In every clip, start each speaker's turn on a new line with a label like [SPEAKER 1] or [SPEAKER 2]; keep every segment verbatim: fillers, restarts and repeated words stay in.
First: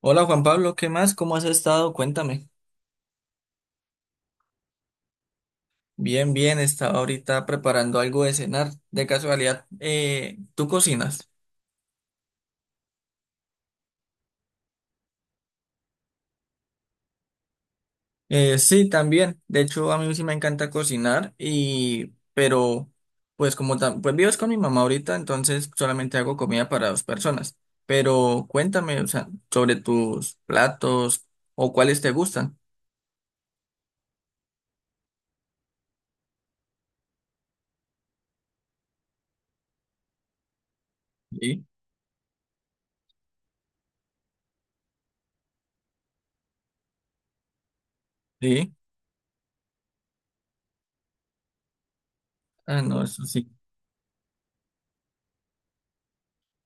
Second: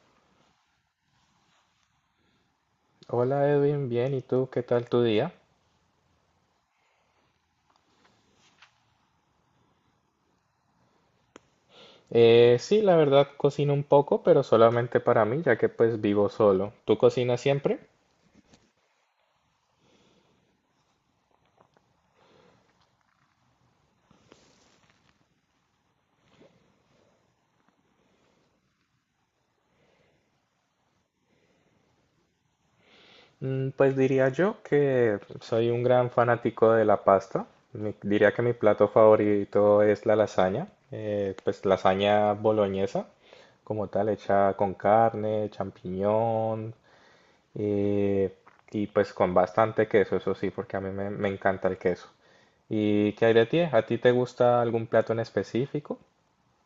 [SPEAKER 1] Hola Juan Pablo, ¿qué más? ¿Cómo has estado? Cuéntame.
[SPEAKER 2] Hola Edwin, bien, ¿y tú qué tal tu día?
[SPEAKER 1] Bien, bien, estaba ahorita preparando algo de cenar. De casualidad, eh, ¿tú cocinas?
[SPEAKER 2] Eh, sí, la verdad cocino un poco, pero solamente para mí, ya que pues vivo solo. ¿Tú cocinas siempre?
[SPEAKER 1] Eh, sí, también. De hecho, a mí sí me encanta cocinar y, pero, pues como tam- pues vives con mi mamá ahorita, entonces solamente hago comida para dos personas. Pero cuéntame, o sea, sobre tus platos o cuáles te gustan.
[SPEAKER 2] Mm, pues diría yo que soy un gran fanático de la pasta. Mi- diría que mi plato favorito es la lasaña, eh,
[SPEAKER 1] Sí,
[SPEAKER 2] pues lasaña boloñesa, como tal, hecha con carne, champiñón, Eh,
[SPEAKER 1] sí.
[SPEAKER 2] y pues con bastante queso, eso sí, porque a mí me, me encanta el queso.
[SPEAKER 1] Ah, no,
[SPEAKER 2] ¿Y
[SPEAKER 1] eso
[SPEAKER 2] qué hay de
[SPEAKER 1] sí.
[SPEAKER 2] ti? ¿A ti te gusta algún plato en específico?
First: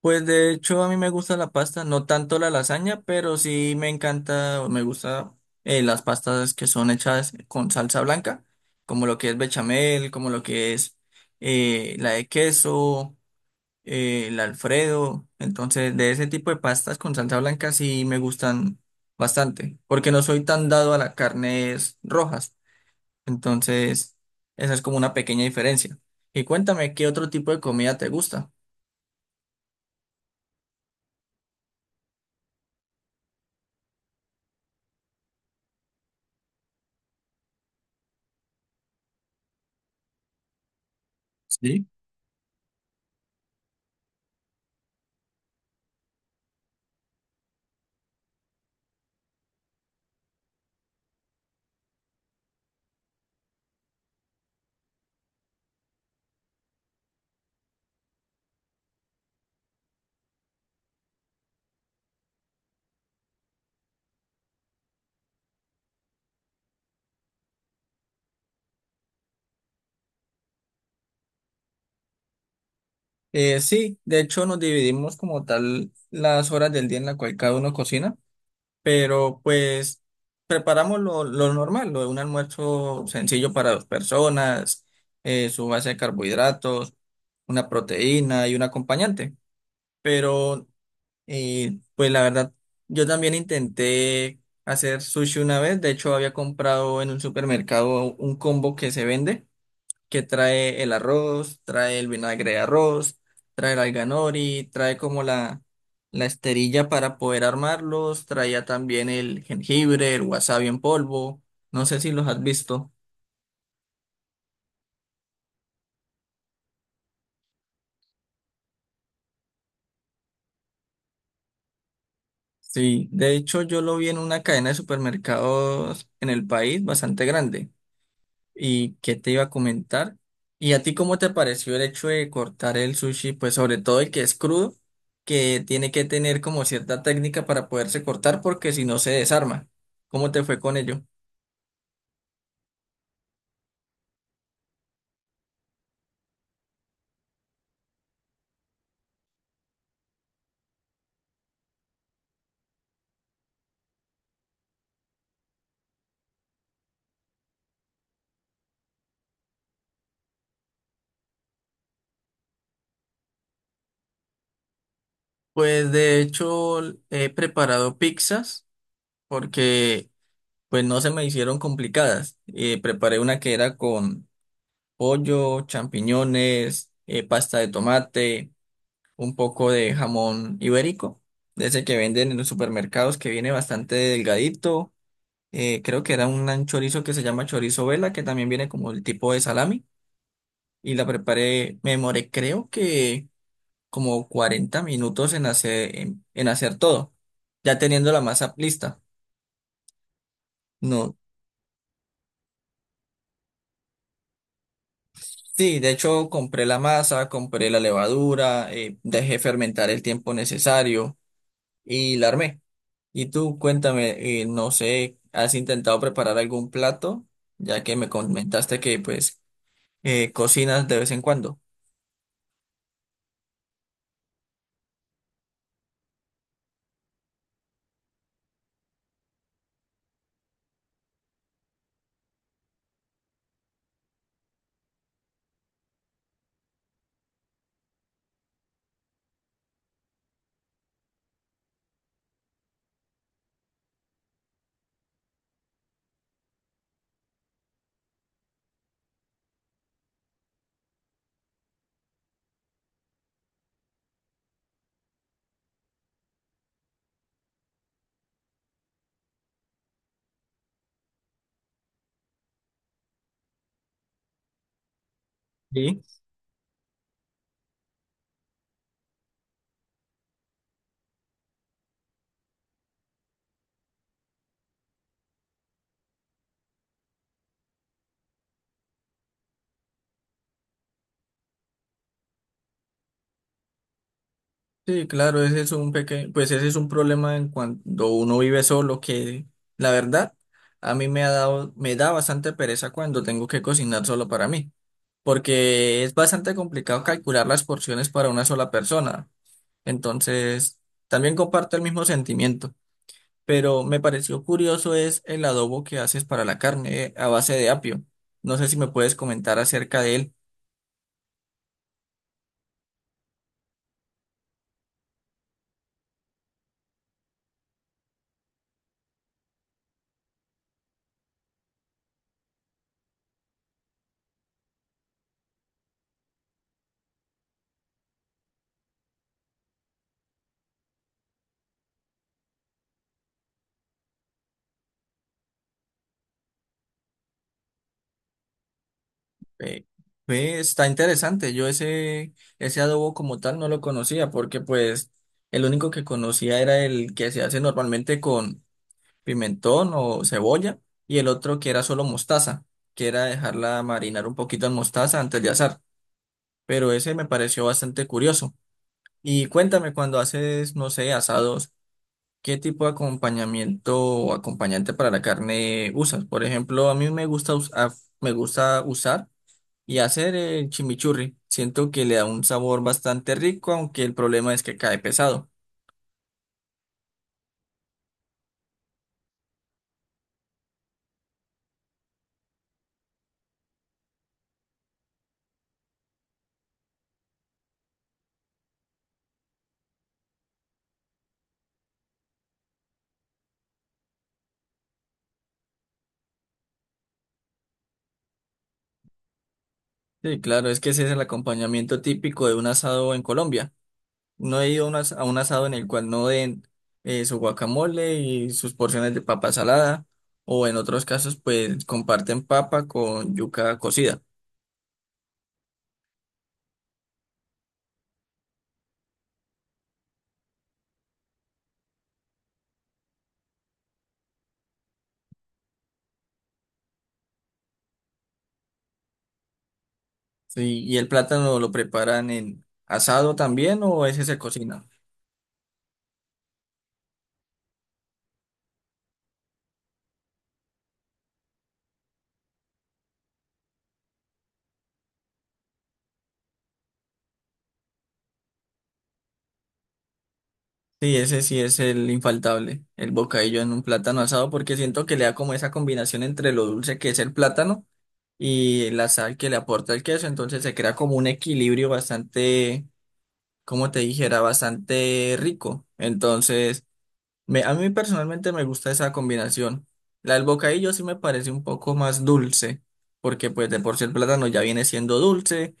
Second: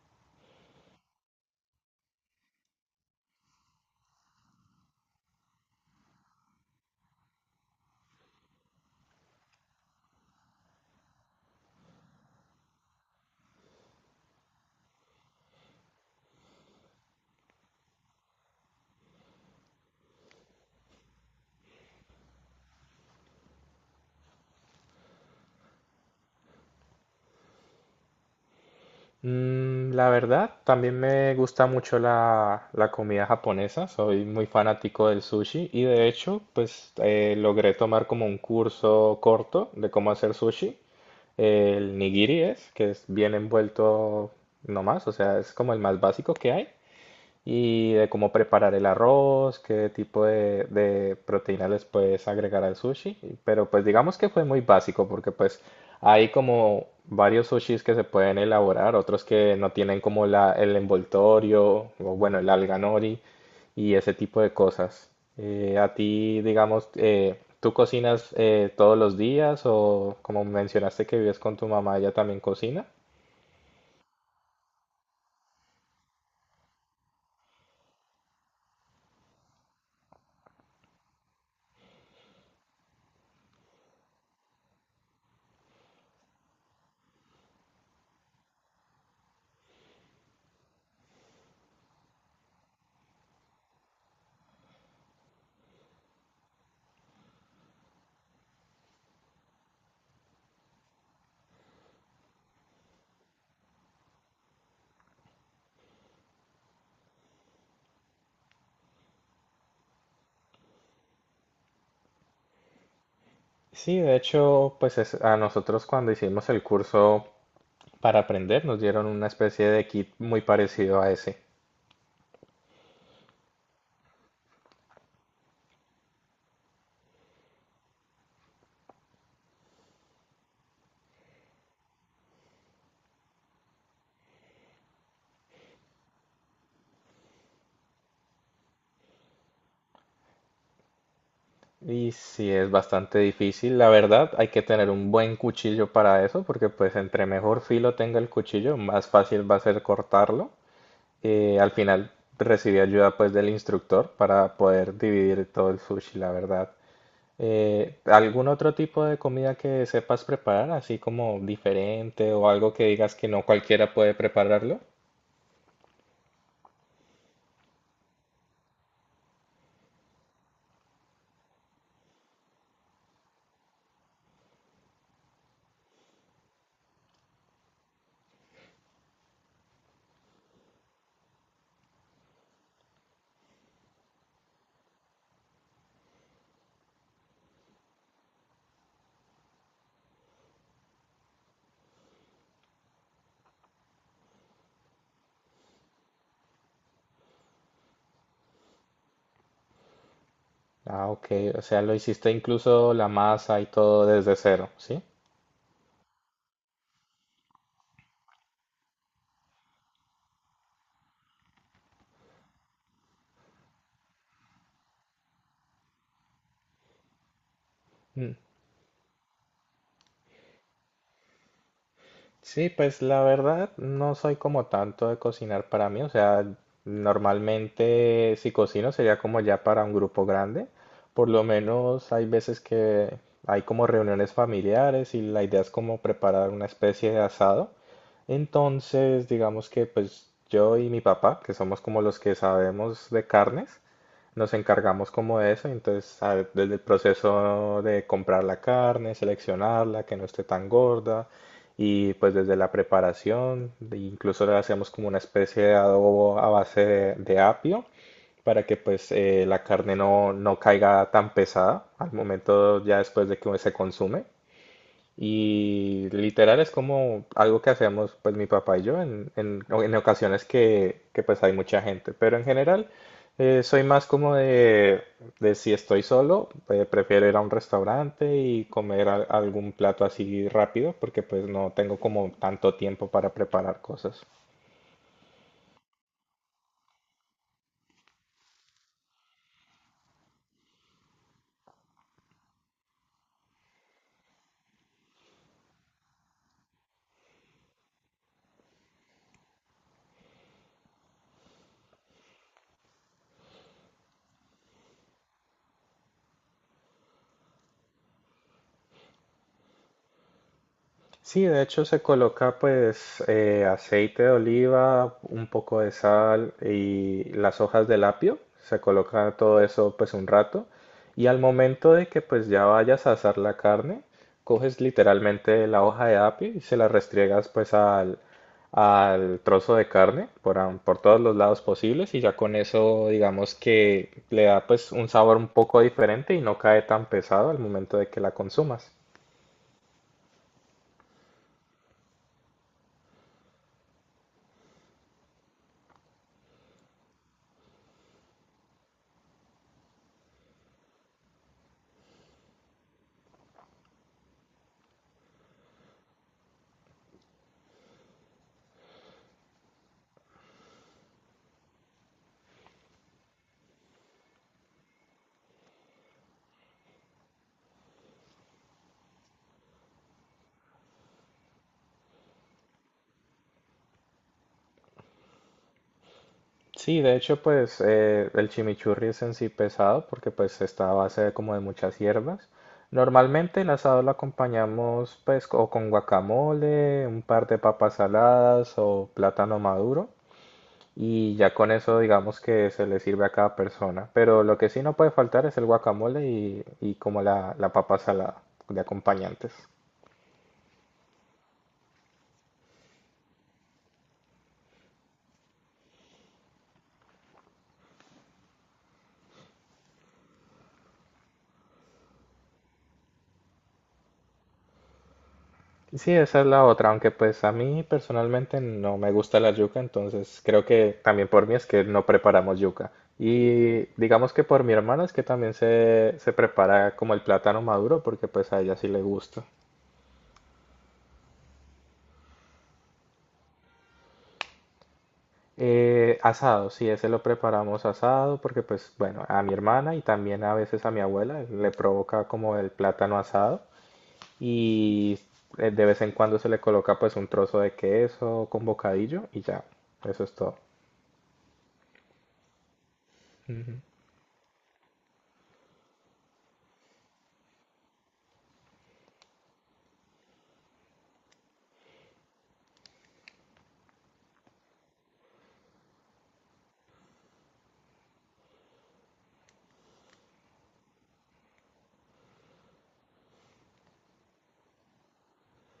[SPEAKER 1] Pues de hecho a mí me gusta la pasta, no tanto la lasaña, pero sí me encanta o me gusta eh, las pastas que son hechas con salsa blanca, como lo que es bechamel, como lo que es eh, la de queso, eh, el Alfredo. Entonces de ese tipo de pastas con salsa blanca sí me gustan bastante, porque no soy tan dado a las carnes rojas. Entonces esa es como una pequeña diferencia. Y cuéntame, ¿qué otro tipo de comida te gusta?
[SPEAKER 2] Mm, la verdad, también me gusta mucho la, la comida japonesa, soy muy fanático del sushi y de hecho, pues eh, logré tomar como un curso corto de cómo hacer sushi. El nigiri es, que es bien envuelto nomás, o sea, es como el más básico que hay. Y de cómo preparar el arroz, qué tipo de, de proteína les puedes agregar al sushi. y- Pero pues digamos que fue muy básico porque pues hay como varios sushis que se pueden elaborar, otros que no tienen como la, el envoltorio o bueno, el alga nori y ese tipo de cosas. Eh, a ti, digamos, eh, ¿tú cocinas eh, todos los días o como mencionaste que vives con tu mamá, ella también cocina?
[SPEAKER 1] Eh, sí, de hecho nos dividimos como tal las horas del día en la cual cada uno cocina, pero pues preparamos lo, lo normal, lo de un almuerzo sencillo para dos personas, eh, su base de carbohidratos, una proteína y un acompañante. Pero eh, pues la verdad, yo también intenté hacer sushi una vez, de hecho había comprado en un supermercado un combo que se vende que trae el arroz, trae el vinagre de arroz, trae el alga nori, trae como la, la esterilla para poder armarlos, traía también el jengibre, el wasabi en polvo, no sé si los has visto.
[SPEAKER 2] Sí, de hecho, pues es- a nosotros cuando hicimos el curso para aprender nos dieron una especie de kit muy parecido a ese.
[SPEAKER 1] Sí, de hecho yo lo vi en una cadena de supermercados en el país bastante grande. Y qué te iba a comentar. ¿Y a ti cómo te pareció el hecho de cortar el sushi? Pues sobre todo el que es crudo, que tiene que tener como cierta técnica para poderse cortar porque si no se desarma. ¿Cómo te fue con ello?
[SPEAKER 2] Y sí, es bastante difícil. La verdad, hay que tener un buen cuchillo para eso, porque pues entre mejor filo tenga el cuchillo, más fácil va a ser cortarlo. Eh, al final recibí ayuda pues del instructor para poder dividir todo el sushi, la verdad. Eh, ¿algún otro tipo de comida que sepas preparar, así como diferente o algo que digas que no cualquiera puede prepararlo?
[SPEAKER 1] Pues de hecho he preparado pizzas porque pues no se me hicieron complicadas. Eh, preparé una que era con pollo, champiñones, eh, pasta de tomate, un poco de jamón ibérico, de ese que venden en los supermercados, que viene bastante delgadito. eh, creo que era un chorizo que se llama chorizo vela, que también viene como el tipo de salami. Y la preparé, me demoré creo que como cuarenta minutos en hacer, en, en hacer todo, ya teniendo la masa lista.
[SPEAKER 2] Ah,
[SPEAKER 1] No,
[SPEAKER 2] ok. O sea, lo hiciste incluso la masa y todo desde cero, ¿sí?
[SPEAKER 1] sí, de hecho compré la masa, compré la levadura, eh, dejé fermentar el tiempo necesario y la armé. Y tú, cuéntame, eh, no sé, ¿has intentado preparar algún plato? Ya que me
[SPEAKER 2] Mm.
[SPEAKER 1] comentaste que pues eh, cocinas de vez en cuando.
[SPEAKER 2] Sí, pues la verdad no soy como tanto de cocinar para mí, o sea, normalmente si cocino sería como ya para un grupo grande, por lo menos hay veces que hay como reuniones familiares y la idea es como preparar una especie de asado, entonces digamos que pues yo y mi papá, que somos como los que sabemos de carnes, nos encargamos como de eso, entonces a- desde el proceso de comprar la carne, seleccionarla, que no esté tan gorda, y pues desde la preparación, de- incluso le hacemos como una especie de adobo a base de, de apio para que pues eh, la carne no, no caiga tan pesada al momento ya después de que se consume.
[SPEAKER 1] Sí.
[SPEAKER 2] Y literal es como algo que hacemos pues mi papá y yo en, en- en ocasiones que, que, pues hay mucha gente. Pero en general eh, soy más como de, de si estoy solo, eh, prefiero ir a un restaurante y comer al- algún plato así rápido porque pues no tengo como tanto tiempo para preparar cosas.
[SPEAKER 1] Sí, claro, ese es un pequeño, pues ese es un problema en cuando uno vive solo, que la verdad, a mí me ha dado, me da bastante pereza cuando tengo que cocinar solo para mí, porque es bastante complicado calcular las porciones para una sola persona. Entonces, también comparto el mismo sentimiento. Pero me pareció curioso es el adobo que haces para la carne eh, a base de apio. No sé si me puedes comentar acerca de él.
[SPEAKER 2] Sí, de hecho se coloca pues eh, aceite de oliva, un poco de sal y las hojas del apio. Se coloca todo eso pues un rato. Y al momento de que pues ya vayas a asar la carne, coges literalmente la hoja de apio y se la restriegas pues al, al trozo de carne por, am- por todos los lados posibles y ya con eso digamos que le da pues un sabor un poco diferente y no cae tan pesado al momento de que la consumas.
[SPEAKER 1] Eh, ve, está interesante. Yo ese, ese adobo como tal no lo conocía porque pues el único que conocía era el que se hace normalmente con pimentón o cebolla y el otro que era solo mostaza, que era dejarla marinar un poquito en mostaza antes de asar. Pero ese me pareció bastante curioso. Y cuéntame cuando haces, no sé, asados. ¿Qué tipo de acompañamiento o acompañante para la carne usas? Por ejemplo, a mí me gusta, us- a- me gusta usar y hacer el chimichurri. Siento que le da un sabor bastante rico, aunque el problema es que cae pesado.
[SPEAKER 2] Sí, de hecho, pues eh, el chimichurri es en sí pesado porque pues está a base de como de muchas hierbas. Normalmente el asado lo acompañamos pues o con guacamole, un par de papas saladas o plátano maduro y ya con eso digamos que se le sirve a cada persona. Pero lo que sí no puede faltar es el guacamole y, y como la, la papa salada de acompañantes.
[SPEAKER 1] Sí, claro, es que ese es el acompañamiento típico de un asado en Colombia. No he ido a un, as- a un asado en el cual no den eh, su guacamole y sus porciones de papa salada, o en otros casos, pues comparten papa con yuca cocida.
[SPEAKER 2] Sí, esa es la otra, aunque pues a mí personalmente no me gusta la yuca, entonces creo que también por mí es que no preparamos yuca. Y digamos que por mi hermana es que también se, se prepara como el plátano maduro, porque pues a ella sí le gusta.
[SPEAKER 1] Sí, ¿y el plátano lo preparan en asado también o ese se cocina?
[SPEAKER 2] Eh, asado, sí, ese lo preparamos asado, porque pues bueno, a mi hermana y también a veces a mi abuela le provoca como el plátano asado y eh, de vez en cuando se le coloca pues un trozo de queso con bocadillo y ya, eso es todo.
[SPEAKER 1] Sí, ese sí es el infaltable, el bocadillo en un plátano asado, porque siento que le da como esa combinación entre lo dulce que es el plátano y la sal que le aporta el queso, entonces se crea como un equilibrio bastante, como te dijera, bastante rico. Entonces, me, a mí personalmente me gusta esa combinación. La del bocadillo sí me parece un poco más dulce, porque pues de por sí el plátano ya viene siendo dulce.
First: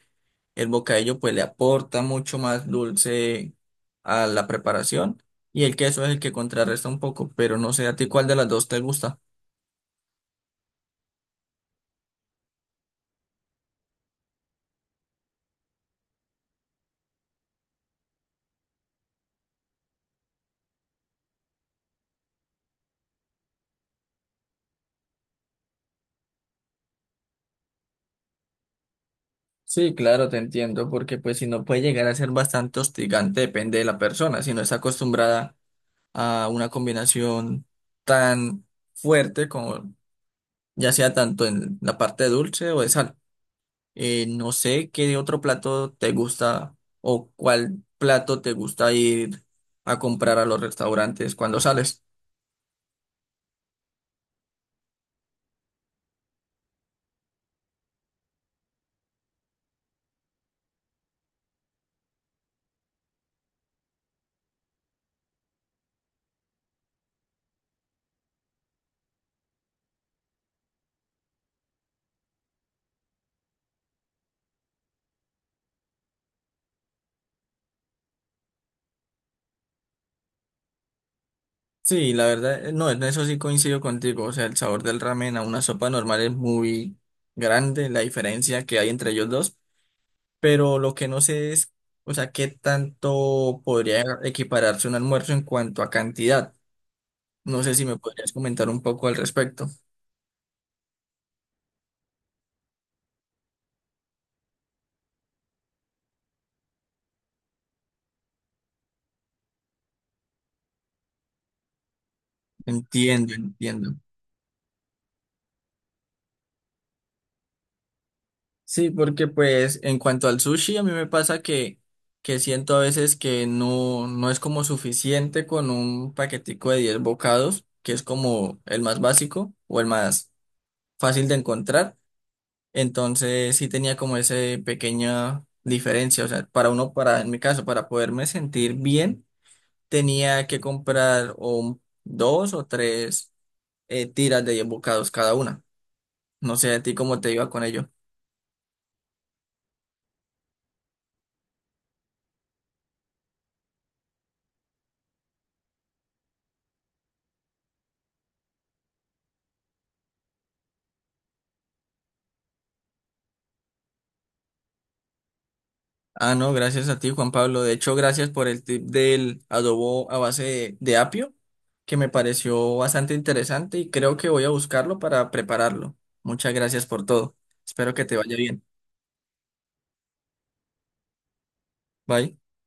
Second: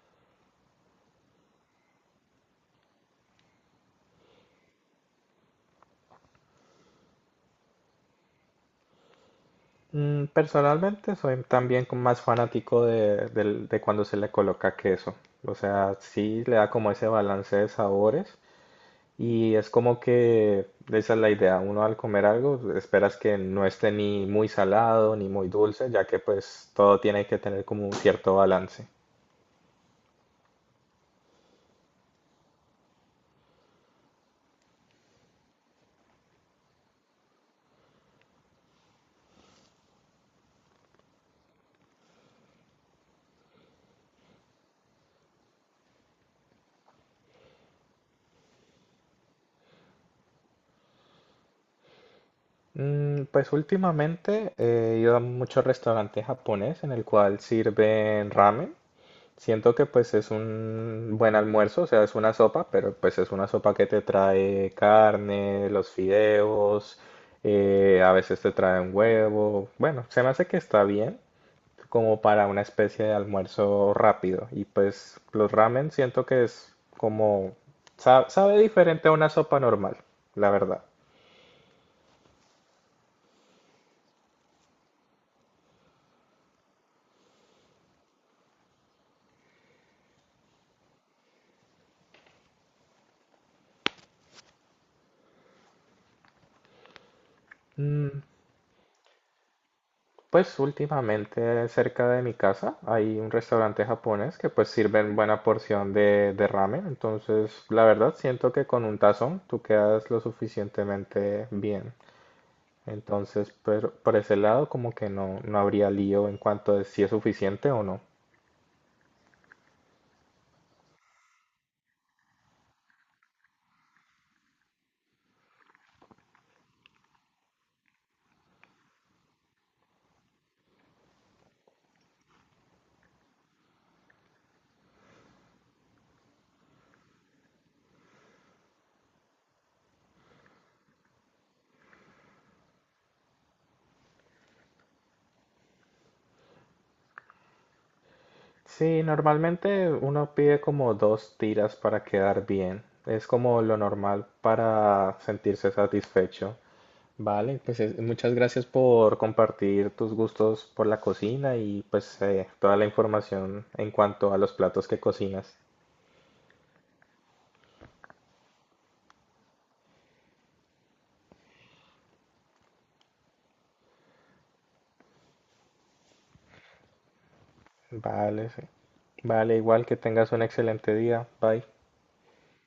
[SPEAKER 1] El bocadillo pues le aporta mucho más dulce a la preparación y el queso es el que contrarresta un poco, pero no sé a ti cuál de las dos te gusta.
[SPEAKER 2] Mm, personalmente soy también como más fanático de, del- de cuando se le coloca queso. O sea, sí le da como ese balance de sabores y es como que esa es la idea. Uno al comer algo esperas que no esté ni muy salado ni muy dulce, ya que pues todo tiene que tener como un cierto balance.
[SPEAKER 1] Sí, claro, te entiendo, porque pues si no puede llegar a ser bastante hostigante, depende de la persona, si no está acostumbrada a una combinación tan fuerte como ya sea tanto en la parte dulce o de sal. Eh, no sé qué otro plato te gusta o cuál plato te gusta ir a comprar a los restaurantes cuando sales.
[SPEAKER 2] Mm, pues últimamente he ido a muchos restaurantes japonés en el cual sirven ramen. Siento que pues es un buen almuerzo, o sea, es una sopa, pero pues es una sopa que te trae carne, los fideos, eh, a veces te trae un huevo. Bueno, se me hace que está bien como para una especie de almuerzo rápido. Y pues los ramen siento que es como, sa- sabe diferente a una sopa normal, la verdad.
[SPEAKER 1] Sí, la verdad, eh, no, en eso sí coincido contigo. O sea, el sabor del ramen a una sopa normal es muy grande, la diferencia que hay entre ellos dos. Pero lo que no sé es, o sea, qué tanto podría equipararse un almuerzo en cuanto a cantidad. No sé si me podrías comentar un poco al respecto.
[SPEAKER 2] Pues últimamente cerca de mi casa hay un restaurante japonés que pues sirven buena porción de, de ramen, entonces la verdad siento que con un tazón tú quedas lo suficientemente bien.
[SPEAKER 1] Entiendo,
[SPEAKER 2] Entonces pero
[SPEAKER 1] entiendo.
[SPEAKER 2] por ese lado como que no, no habría lío en cuanto a si es suficiente o no.
[SPEAKER 1] Sí, porque pues en cuanto al sushi, a mí me pasa que, que siento a veces que no, no es como suficiente con un paquetico de diez bocados, que es como el más básico o el más fácil de encontrar. Entonces sí tenía como esa pequeña diferencia. O sea, para uno, para, en mi caso, para poderme sentir bien, tenía que comprar o un- dos o tres eh, tiras de diez bocados cada una. No sé a ti cómo te iba con ello.
[SPEAKER 2] Sí, normalmente uno pide como dos tiras para quedar bien, es como lo normal para sentirse satisfecho. Vale, pues es- muchas gracias por compartir tus gustos por la cocina y pues eh, toda la información en cuanto a los platos que cocinas.
[SPEAKER 1] Ah, no, gracias a ti, Juan Pablo. De hecho, gracias por el tip del adobo a base de, de apio, que me pareció bastante interesante y creo que voy a buscarlo para prepararlo. Muchas gracias por todo. Espero que te vaya
[SPEAKER 2] Vale, sí.
[SPEAKER 1] bien.
[SPEAKER 2] Vale, igual que tengas un excelente día. Bye.
[SPEAKER 1] Bye.